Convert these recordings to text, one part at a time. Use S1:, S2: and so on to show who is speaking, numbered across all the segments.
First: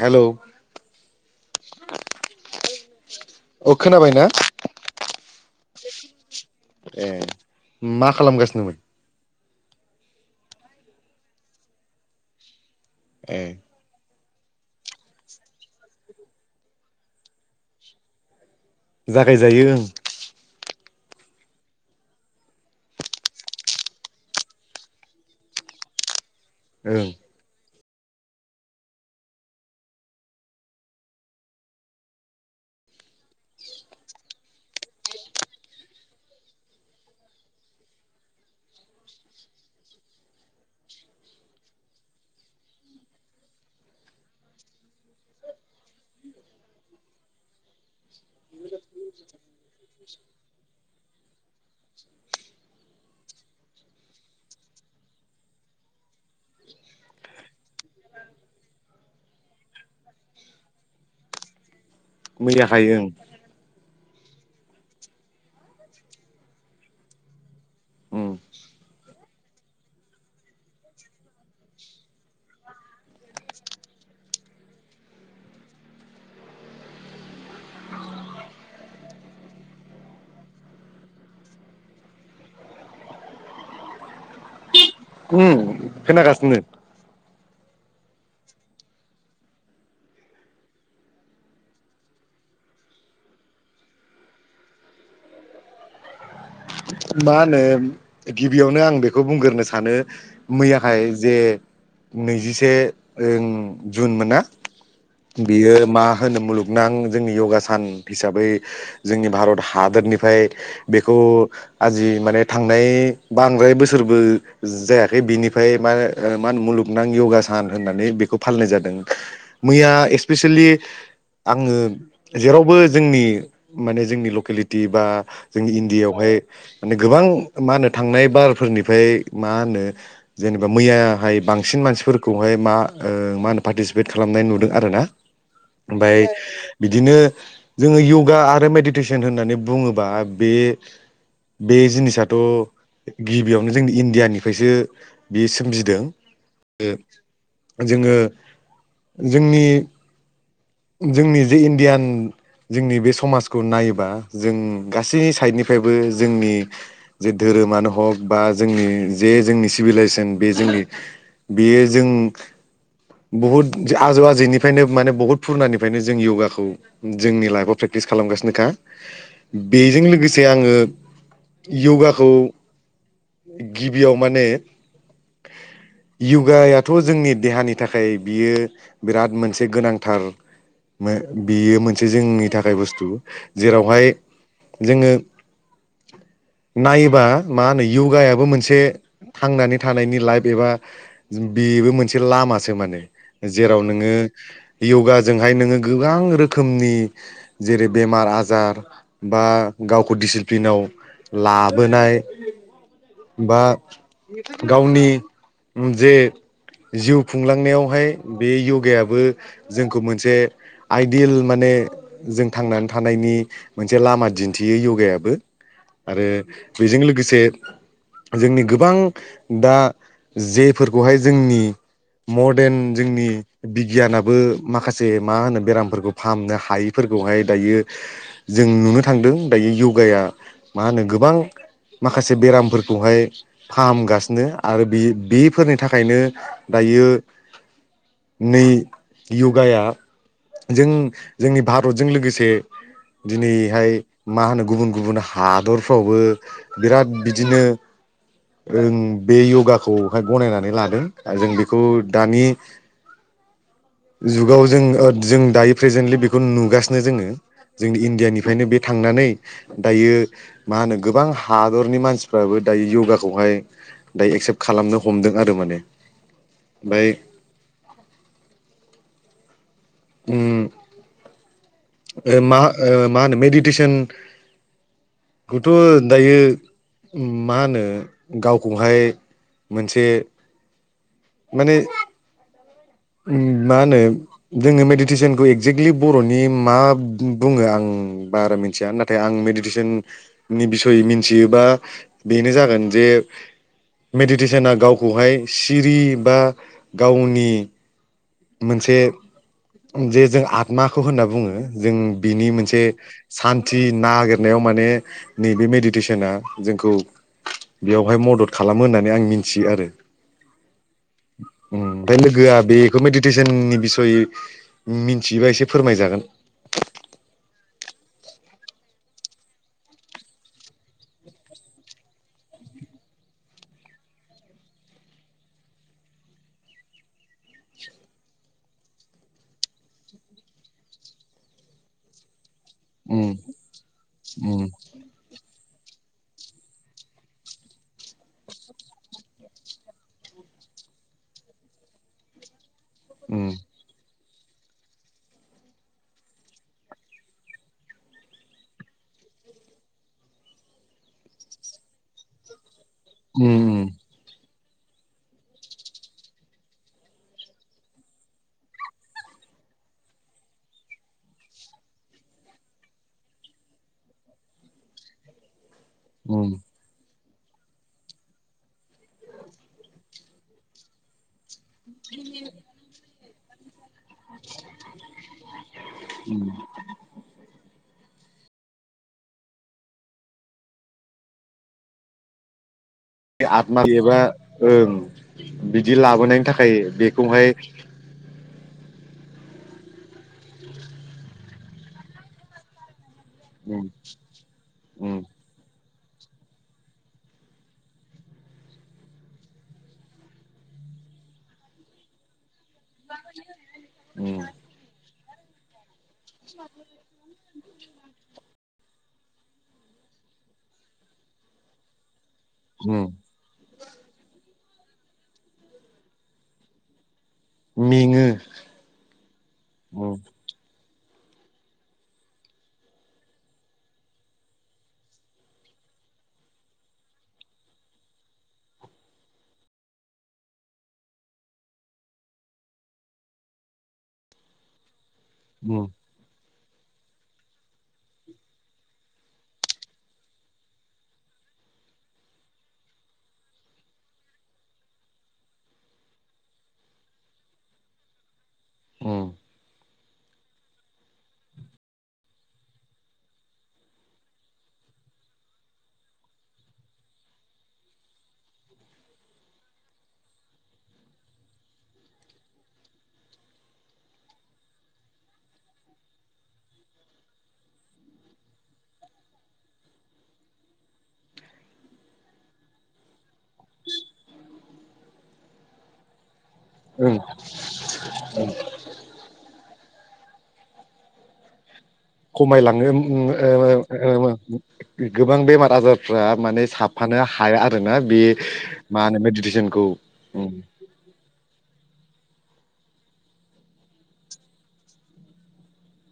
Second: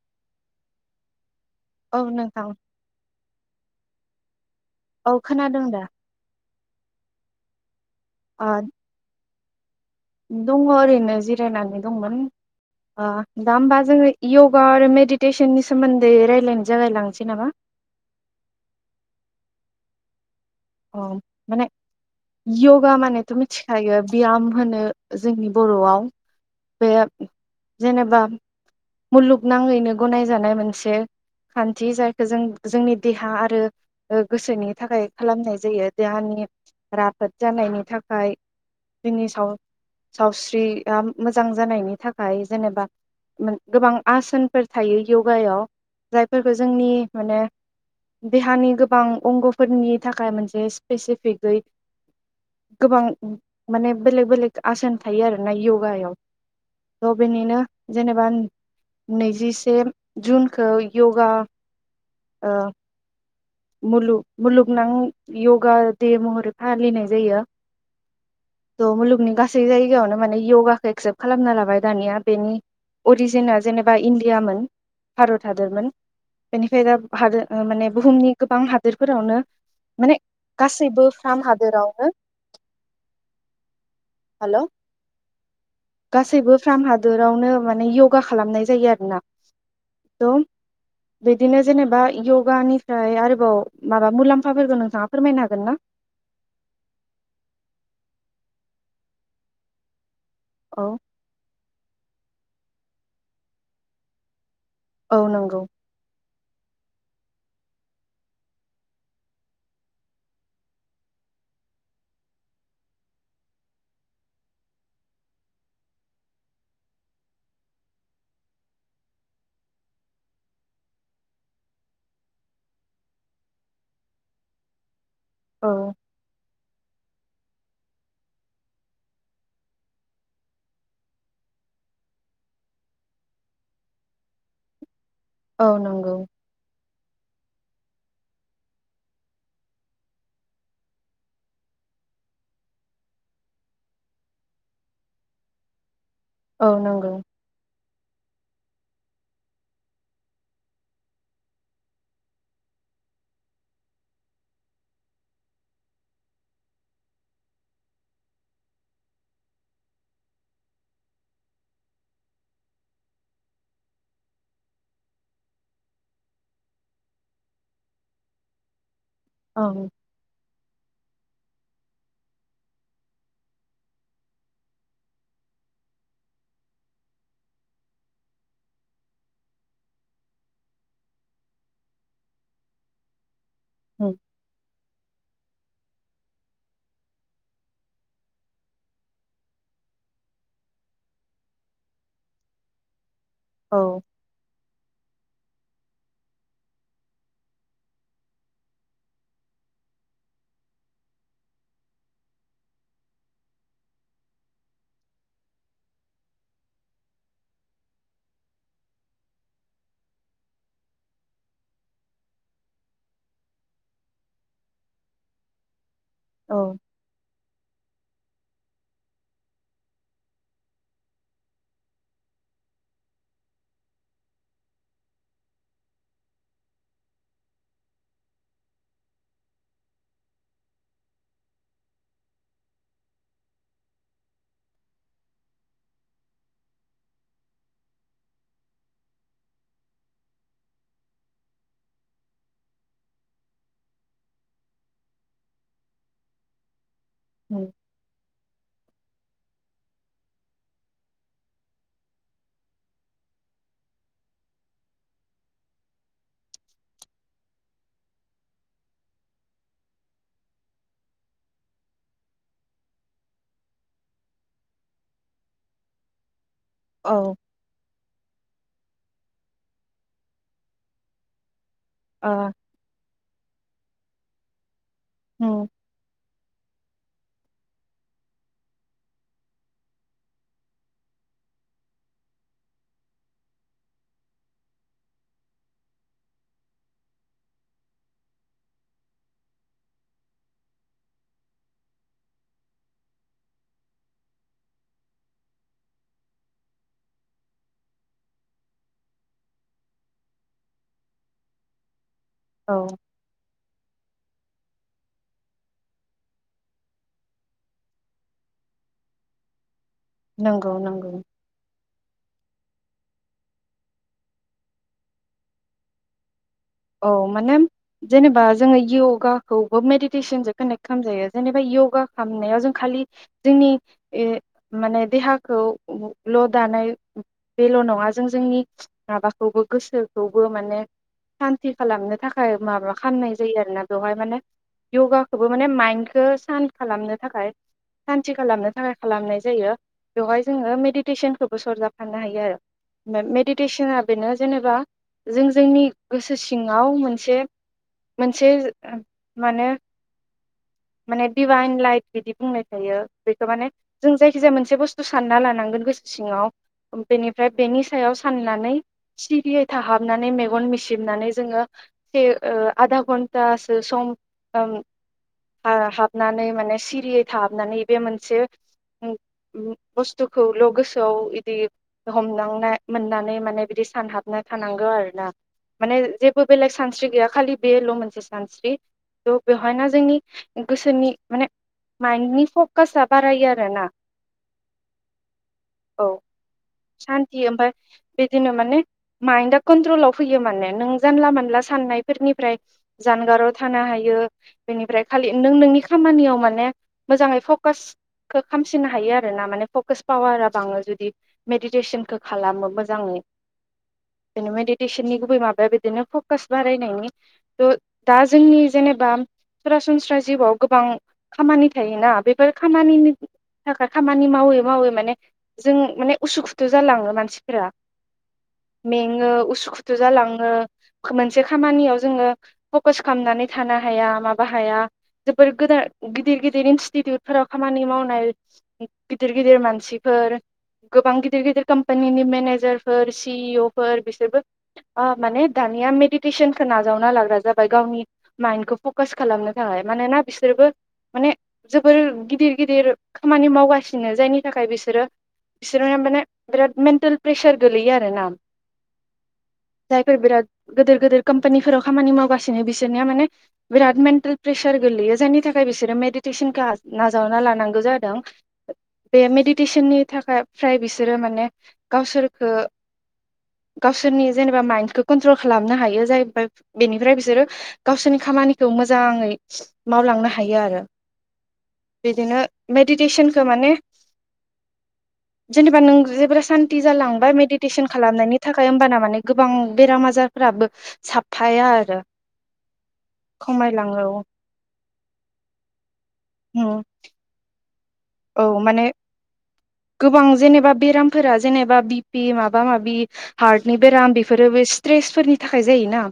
S1: हेल'
S2: औ नोंथां
S1: अ खोनाबायना
S2: औ खोनादों दा?
S1: ए मा
S2: ओ
S1: खालामगासिनोमोन
S2: दङ ओरैनो जिरायनानै दंमोन अ
S1: ए
S2: दा होमबा जोङो य'गा आरो मेडिटेसननि सोमोन्दै रायलायनो जागायलांसै नामा?
S1: जागायजायो ओं
S2: अ माने य'गा मानेथ' मिथिखायो बयाम होनो जोंनि बर'आव बे
S1: ओं
S2: जेनेबा मुलुगनााङैनो गनायजानाय मोनसे खान्थि जायखौ जों जोंनि देहा आरो गोसोनि थाखाय खालामनाय जायो देहानि राफोद जानायनि थाखाय जोंनि सावस्रिया मोजां जानायनि थाखाय जेनेबा गोबां आसोनफोर थायो यगायाव जायफोरखौ जोंनि माने देहानि गोबां अंग'फोरनि थाखाय मोनसे सिपेसिफिकयै गोबां माने बेलेक बेलेक आसन थायो आरोना यगायाव थ' बेनिनो जेनेबा नैजिसे जुनखौ यगा ओ
S1: मैयाहायो ओं
S2: मुलुग मुलुगनां यगा दे महरै फालिनाय जायो
S1: उम
S2: द मुलुगनि गसै गासै जायगायावनो माने य'गाखौ एक्सेप्ट खालामना लाबाय दानिया बेनि अरिजिना जेनेबा इण्डियामोन भारत हादोरमोन बेनिफ्राय दा हाद माने बुहुमनि गोबां हादोरफोरावनो माने गासैबो फार्म हादोरावनो हेलौ
S1: उम
S2: गासैबो
S1: खोनागासिनो
S2: फ्राम हादरावनो मने योगा खालामनाय जायो आरोना थ बिदिनो जेनेबा योगानिफ्राय आरो अ माबा मुलाम्फाफोरखौ नोंथा फोरमायनो हागोन ना
S1: मा होनो गिबियावनो आं बेखौ बुंग्रोनो सानो
S2: औ
S1: मैयाहाय जे नैजिसे ओ जुन मोनना
S2: औ नंगौ
S1: बियो मा? होनो मुलुगनां जोंनि योगा सान हिसाबै जोंनि भारत हादरनिफ्राय बेखौ आजि माने थांनाय बांद्राय बोसोरबो जायाखै बिनिफ्राय मा मा होनो मुलुगनां योगा सान होननानै बेखौ फालिनाय जादों मैया इस्पेसेेलि आङो जेरावबो जोंनि माने जोंनि लकेलिटि बा
S2: औ
S1: जोंनि इण्डियायावहाय गोबां मा होनो थांनाय बारफोरनिफ्राय मा होनो जेनेबा मैयाहाय बांसिन मानसिफोरखौहाय मा ओ मा होनो पार्टिसिपेट खालामनाय नुदों आरोना
S2: औ नंगौ
S1: ओमफाय बिदिनो जोङो योगा आरो मेडिटेसन होननानै बुङोबा बे बे जिनिसाथ' गिबियावनो जोंनि इण्डियानिफ्रायसो बेयो सोमजिदों
S2: औ नंगौ
S1: ओ जोङो जोंनि जोंनि जे इण्डियान जोंनि बे समाजखौ नायोबा जों गासै साइडनिफ्रायबो जोंनि जे धोरोमानो हक बा जोंनि जे जोंनि सिभिलाइजेसन बे जोंनि बेयो जों बहुद आजौ आजैनिफ्रायनो माने बहुद फुरनानिफ्रायनो जों योगाखौ जोंनि लाइफआव प्रेकटिस खालामगासिनोखा
S2: औ
S1: बेजों लोगोसे आङो यगाखौ गिबियाव माने यगायाथ' जोंनि देहानि थाखाय बियो बिराद मोनसे गोनांथार बियो मोनसे जोंनि थाखाय बुस्थु जेरावहाय
S2: औ
S1: जोङो नायोबा मा होनो यगायाबो मोनसे थांनानै थानायनि लाइफ एबा बेबो मोनसे लामासो माने जेराव नोङो योगा जोंहाय नोङो गोबां रोखोमनि जेरै बेमार आजार बा गावखौ दिसिप्लिनाव लाबोनाय बा गावनि जे जिउ खुंलांनायावहाय बे यगायाबो जोंखौ मोन मोनसे आइडियेल माने जों थांनानै थानायनि मोनसे लामा दिन्थियो योगायाबो आरो
S2: औ
S1: बेजों लोगोसे जोंनि गोबां दा जेफोरखौहाय जोंनि मदेन जोंनि बिगियानाबो माखा माखसे मा होनो बेरामफोरखौ फाहामनो हायिफोरखौहाय दायो जों नुनो थांदों दायो य'गाया मा होनो गोबां माखासे बेरामफोरखौहाय फाहामगासिनो आरो बे बेफोरनि थाखायनो दायो नै यगाया जों जोंनि भारतजों लोगोसे दिनैहाय मा होनो गुबुन गुबुन हादरफ्रावबो बिराद बिदिनो ओं बे योगाखौहाय गनायनानै लादों ओ जों बेखौ दानि जुगाव जों जों दायो प्रेजेन्टलि बेखौनो नुगासिनो जोङो जोंनि इण्डियानिफ्रायनो बे थांनानै दायो मा होनो गोबां हादरनि मानसिफ्राबो दायो य'गाखौहाय दायो एक्सेप्ट खालामनो हमदों आरो माने ओमफ्राय
S2: औ
S1: उम
S2: औ
S1: मा ओ मा होनो मेदि तिसन
S2: ओ
S1: खौथ' दायो मा होनो गावखौहाय मोनसे माने मा होनो जोङो मेडिटेसनखौ एक्जेक्टलि बर'नि मा बुङो आं बारा मिथिया नाथाय आं मेडिटेसननि बिसय मिथियोबा बेनो जागोन जे मेडिटेसना गावखौहाय सिरि बा गावनि मोनसे जे जों आत्माखौ होनना बुङो जों बिनि
S2: औ
S1: मोनसे सान्थि नागिर नायाव माने नैबे मेडिटेसना जोंखौ बेयावहाय मदद खालामो होननानै आं मिन्थियो आरो।
S2: नंगौ नंगौ
S1: उम ओमफाय लोगोआ बे बेखौ मेडिटेसननि बिसय मिथियोबा एसे फोरमायजागोन‌।
S2: औ माने जेनेबा जोङो योगाखौबो मेडिटेसनजों कानेक्ट खालामजायो जेनेबा यगा खालामनायाव जों खालि जोंनि ओ माने देहाखौ ल' दानाय बेल' नङा जों जोंनि माबाखौबो गोसोखौबो माने सान्थि खालामनो थाखाय माबा खालामनाय
S1: उम
S2: जायो आरोना बेवहाय माने
S1: उम
S2: यगाखौबो माने माइन्डखौ सान्त खालामनो थाखाय सान्ति खालामनो थाखाय खालामनाय जायो बेवहाय जोङो मेडिटेसनखौबो सरजाबफानो हायो आरो।
S1: उम
S2: मेडिटेसनआ बेनो जेनेबा जों जोंनि गोसो सिङाव मोनसे मोनसे माने माने डिभाइन लाइट बिदि बुंनाय जायो बेखो माने
S1: उम
S2: जों जायखिजाया मोनसे मोनसे बुस्थु सानना लानांगोन गोसो सिङाव ओमफाय बेनि सायाव साननानै सिरियै थाहाबनानै मेगन मिसिबनानै जोङो ओ आधा घन्तासो सम हा-हाबनानै
S1: उम
S2: माने सिरियै थाहाबनानै बे मोनसे बुस्थुखौल' गोसोआव इदि हमदांनाय मोननानै नै माने बिदिस सानहाबना थानांगौ आरो ना माने जेबो बेलेग सानस्रि गैया खालि बेल' मोनसे सानस्रि त बेवहायना जोंनि गोसोनि माने माइन्दनि
S1: बे आतमा एबा ओं बिदि
S2: औ
S1: लाबोनायनि थाखाय
S2: सान्थि
S1: बेखौहाय
S2: ओमफाय बिदिनो माइन्दआ कन्ट्रलाव फैयो माने नों जानला मानला साननायफोरनिफ्राय जानगाराव थानो
S1: उम
S2: हायो
S1: उम
S2: बेनिफ्राय नों नोंनि खामानियाव माने मोजाङै फकासखो खामसिननो हायो आरो ना माने फकास पावारा बाङो जुदि मेदिदेसनखो खालामो मोजाङै
S1: उम
S2: बेनो मेदितेसननि गु बै माबाया बिदिनो फ कास बारायनायनि त दा जोंनि जेनेबा सरासनस्रा जिउआव गोबां खामानि थायोना बे बेफोर
S1: उम
S2: खामानिनि थाखाय खामानि मावो मावो माने जों माने उसुखुथु जालाङो मानसि फोरा
S1: मेङो
S2: मेङो उसु खुथु
S1: उम
S2: जालाङो मोनसे खामानियाव जोङो फकास खालामनानै थानो हाया मा हाया जोबोर गोदान गिदिर गिदिर इनस्टिटिउटफोराव खामानि मावनाय गिदिर गिदिर मानसिफोर गोबां गिदिर गिदिर कम्पानिनि मेनेजारफोर सि इअ फोर बिसोरबो अ माने
S1: उम
S2: दानिया मेडिटेसन खौ नाजावना लाग्रा जाबाय गावनि मायेनखौ फ कास खालामनो थाखाय मानोना बिसोरबो माने जोबोर गिदिर गिदिर खामानि मावगासिनो जायनि थाखाय बिसोरो बिसोर माने बिराद मेन्टेल प्रेसार गोलैयो आरोना
S1: अ
S2: जायफोर बिराद गिदिर गिदिर कम्पानिफोराव खामानि मावगासिनो बिसोरनिया माने बिराद मेन्टेल प्रेसार गोलैयो जायनि थाखाय बिसोरो मेडिटेसनखौ नाजावना लानांगौ जादों बे मेडिटेसननि थाखाय फ्राय बिसोरो माने गावसोरखौ गावसोरनि जेनेबा माइन्डखौ कन्ट्रल खालामनो हायो जाय बेनिफ्राय बिसोरो गावसोरनि खामानि खौ मोजाङै मावलांनो हायो आरो बिदिनो मेडिटेसनखौ माने जेनेबा नों जेबोला सान
S1: ओं
S2: जालांबाय मेडिटेसन खालामनायनि थाखाय होनबाना माने गोबां बेराम आजार जारफ्राबो [unintelligible] आरो
S1: खमायलाङो
S2: खमायलाङो
S1: [unintelligible] गोबां बेमार आजार फ्रा माने साफानो हाया आरोना बे
S2: औ माने
S1: मा होनो मेडिटेसनखौ
S2: गोबां
S1: उम
S2: जेनेबा बेरामफोरा जेनेबा बे माबा माबि हार्टनि बेराम बेफोरो बे स्ट्रेसफोरनि थाखाय जायोना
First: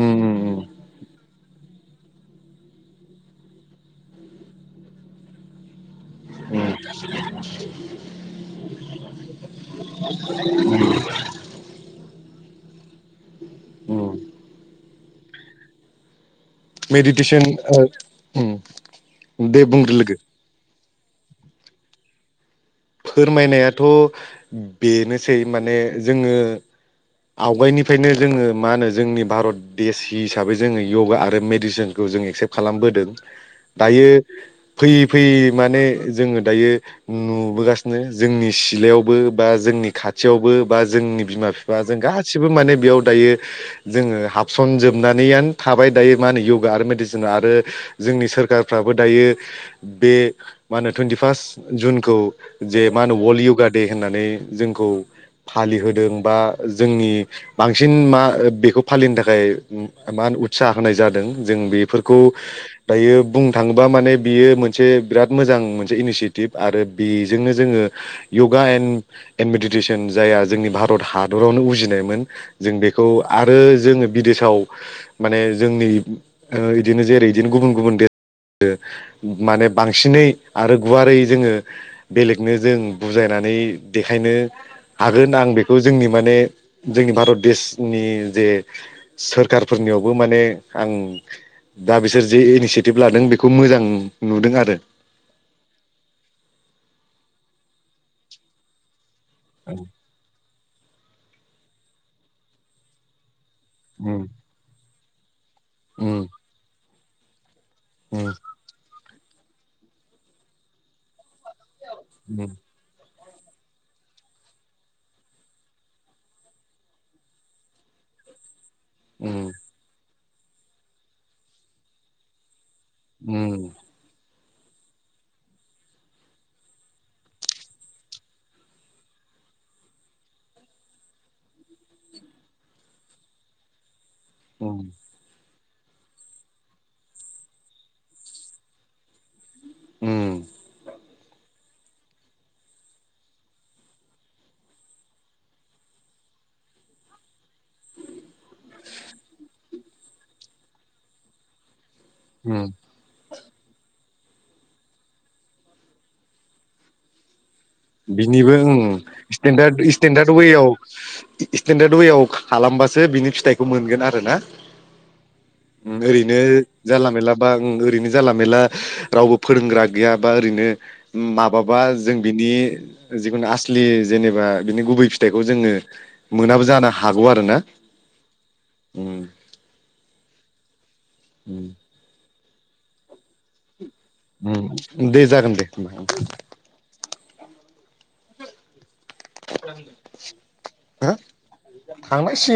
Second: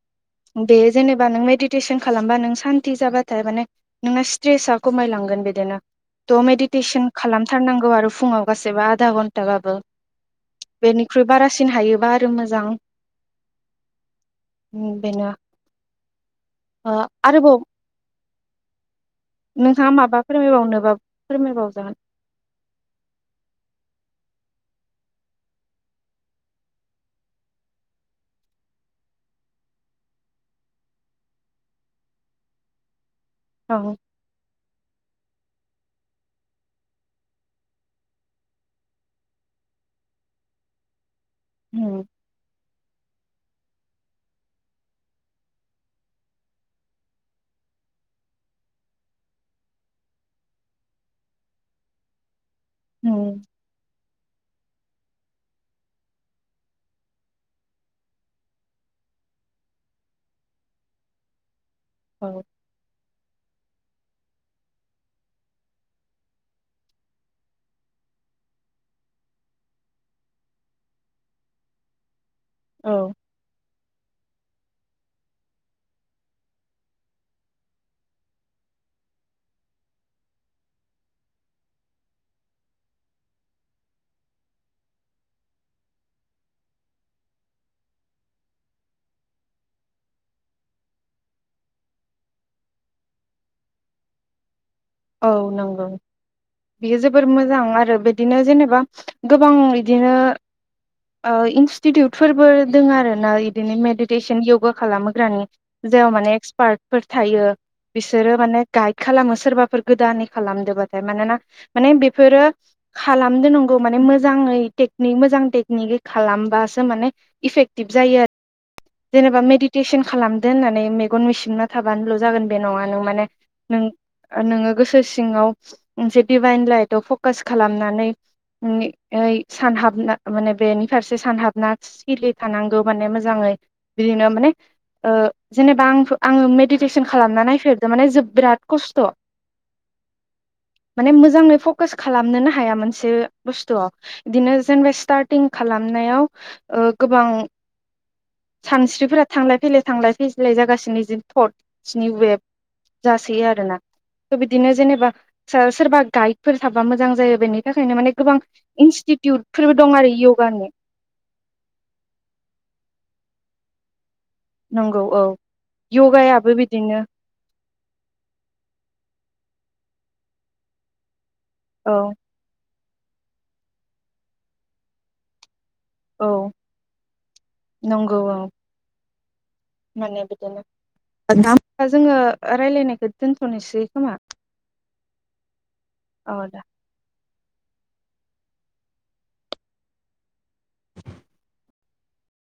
S1: उम उम
S2: दे जेनेबा नों सटेसन खालामबा नों सान्ति जाबाथाय माने नोंना स्ट्रेसा खमायलांगोन बिदिनो थह
S1: उम
S2: मेडिटेसन खालामथारनांगौ आरो फुङाव गासैबो आधा घन्टाबाबो बेनिख्रुइ बारासिन हायोबा [unintelligible] मोजां
S1: उम
S2: ओम बेनो ओ
S1: मेडिटेसन
S2: आरोबाव
S1: ओ ओम
S2: नोंथाङा माबा फोरमायबावनो बा फोरमाय बावजागोन
S1: फोरमायनायाथ' बेनोसै माने जोङो आवगायनिफ्रायनो जोङो मा होनो जोंनि भारत देश हिसाबै जोङो इउ'गा आरो मेडिसनखौ जों एक्सेप खालामबोदों
S2: औ
S1: दायो फैयै फैयै माने जोङो दायो नुबोगासिनो जोंनि सिलायावबो बा जोंनि खाथियावबो बा जोंनि बिमा बिफा जों
S2: उम
S1: गासिबो माने बेयाव दायो जोङो हाबसन जोबनानैआनो थाबाय दायो मा होनो य'गा आरो मेडिसिना आरो जोंनि सोरखारफ्राबो दायो बे मा होनो टुइन्टि फार्ट जुनखौ जे मा होनो अल
S2: उम
S1: य'गा दे होननानै जोंखौ फालिहोदों बा जोंनि बांसिन मा बेखौ फालिनो थाखाय मा होन उत्साह होनाय जादों जों बे फोरखौ
S2: औ
S1: दायो बुंनो थाङोबा माने बियो मोनसे बिराद मोजां मोनसे इनिसियेटिभ आरो बे जोंनो जोङो य'गा एन ए मेडिटेसन जाया जोंनि भारत हादरावनो उजिनायमोन जों बेखौ
S2: औ
S1: आरो जोङो बिदेश साव माने जोंनि ओ इदिनो जेरै बिदिनो गुबुन गुबुन माने बांसिनै आरो गुवारै जोङो बेलेगनो जों बुजायनानै देखायनो हागोन आं बेखौ जोंनि माने जोंनि भारत देशनि जे सोरखारफोरनियावबो माने आं दा बिसोर जे इनिसियेटिभ लादों बेखौ मोजां नुदों आरो
S2: औ नंगौ बियो जोबोर मोजां आरो बिदिनो जेनेबा गोबां इदिनो ओ इनस्टिटिउटफोरबो दोङो आरो ना इदिनो
S1: उम
S2: मडिटेसन योगा खालामो [unintelligible] जेयाव
S1: उम
S2: माने एक्सपार्ट फोर थायो बिसोरो
S1: उम
S2: माने गाय खालामो सोरबाफोर गोदानै खालामदोबाथाय मानोना माने बेफोरो खालामदो नांगौ माने मोजाङै टेकनिक मोजां टेकनिकै खालामबासो माने इफेक्टिभ जायो जेनेबा
S1: उम
S2: मेडिटेसन खालाम दो होन्नानै मेगन मिसिबना थाबानोल' जागोन बे नङा नों माने
S1: उम
S2: नों नोङो गोसो सिङाव मोनसे डिभाइन लाइटआव फकास खालामनानै नै सानहाबना माने बेनि फारसे सानहाबना सिरि थानांगौ माने मोजाङै बिदिनो माने
S1: उम
S2: ओ जेनेबा आं आङो मेडिटेसन खालामना नायफेरदो माने जो बिराद खस्थ'
S1: उम
S2: माने मोजाङै फ कास खालामनोनो हाया मोनसे बुस्थुआव इदिनो जेनेबा स्टारटिं खालामनायाव ओ गोबां सानस्रिफोरा थांलाय फैलाय थांलाय फैजलाय जागासिनो जि थट स्नि वेब
S1: उम
S2: जासोयो आरो ना थ' बिदिनो जेनेबा सो सोरबा गाइडफोर थाबा मोजां जायो बेनि थाखायनो माने गोबां
S1: बिनिबो उम
S2: इनस्टिटिउटफोरबो
S1: स्टेडार्द
S2: दं आरो
S1: स्टेडार्द वेआव
S2: य'गानि
S1: स्टेडार्द वेआव खालामबासो बिनि फि थायखौ मोनगोन आ रोना
S2: नंगौ औ
S1: ओम ओरैनो
S2: य'गायाबो बिदिनो
S1: जानला मेनलाबा ओं ओरैनो जानला मेला रावबो फोरोंग्रा गैया बा ओरैनो माबाबा
S2: औ
S1: जों बिनि जिखुनु आसलि जेनेबा बिनि गुबै फिथाइखौ जोङो
S2: औ
S1: मोनाबो जानो हागौ आरो ना।
S2: नंगौ औ माने बिदिनो [unintelligible]
S1: उम
S2: जोङो ओ रायलायनायखौ दोन्थ'नोसै।
S1: उम दे जागोन दे
S2: औ दे
S1: हो थांनांसिग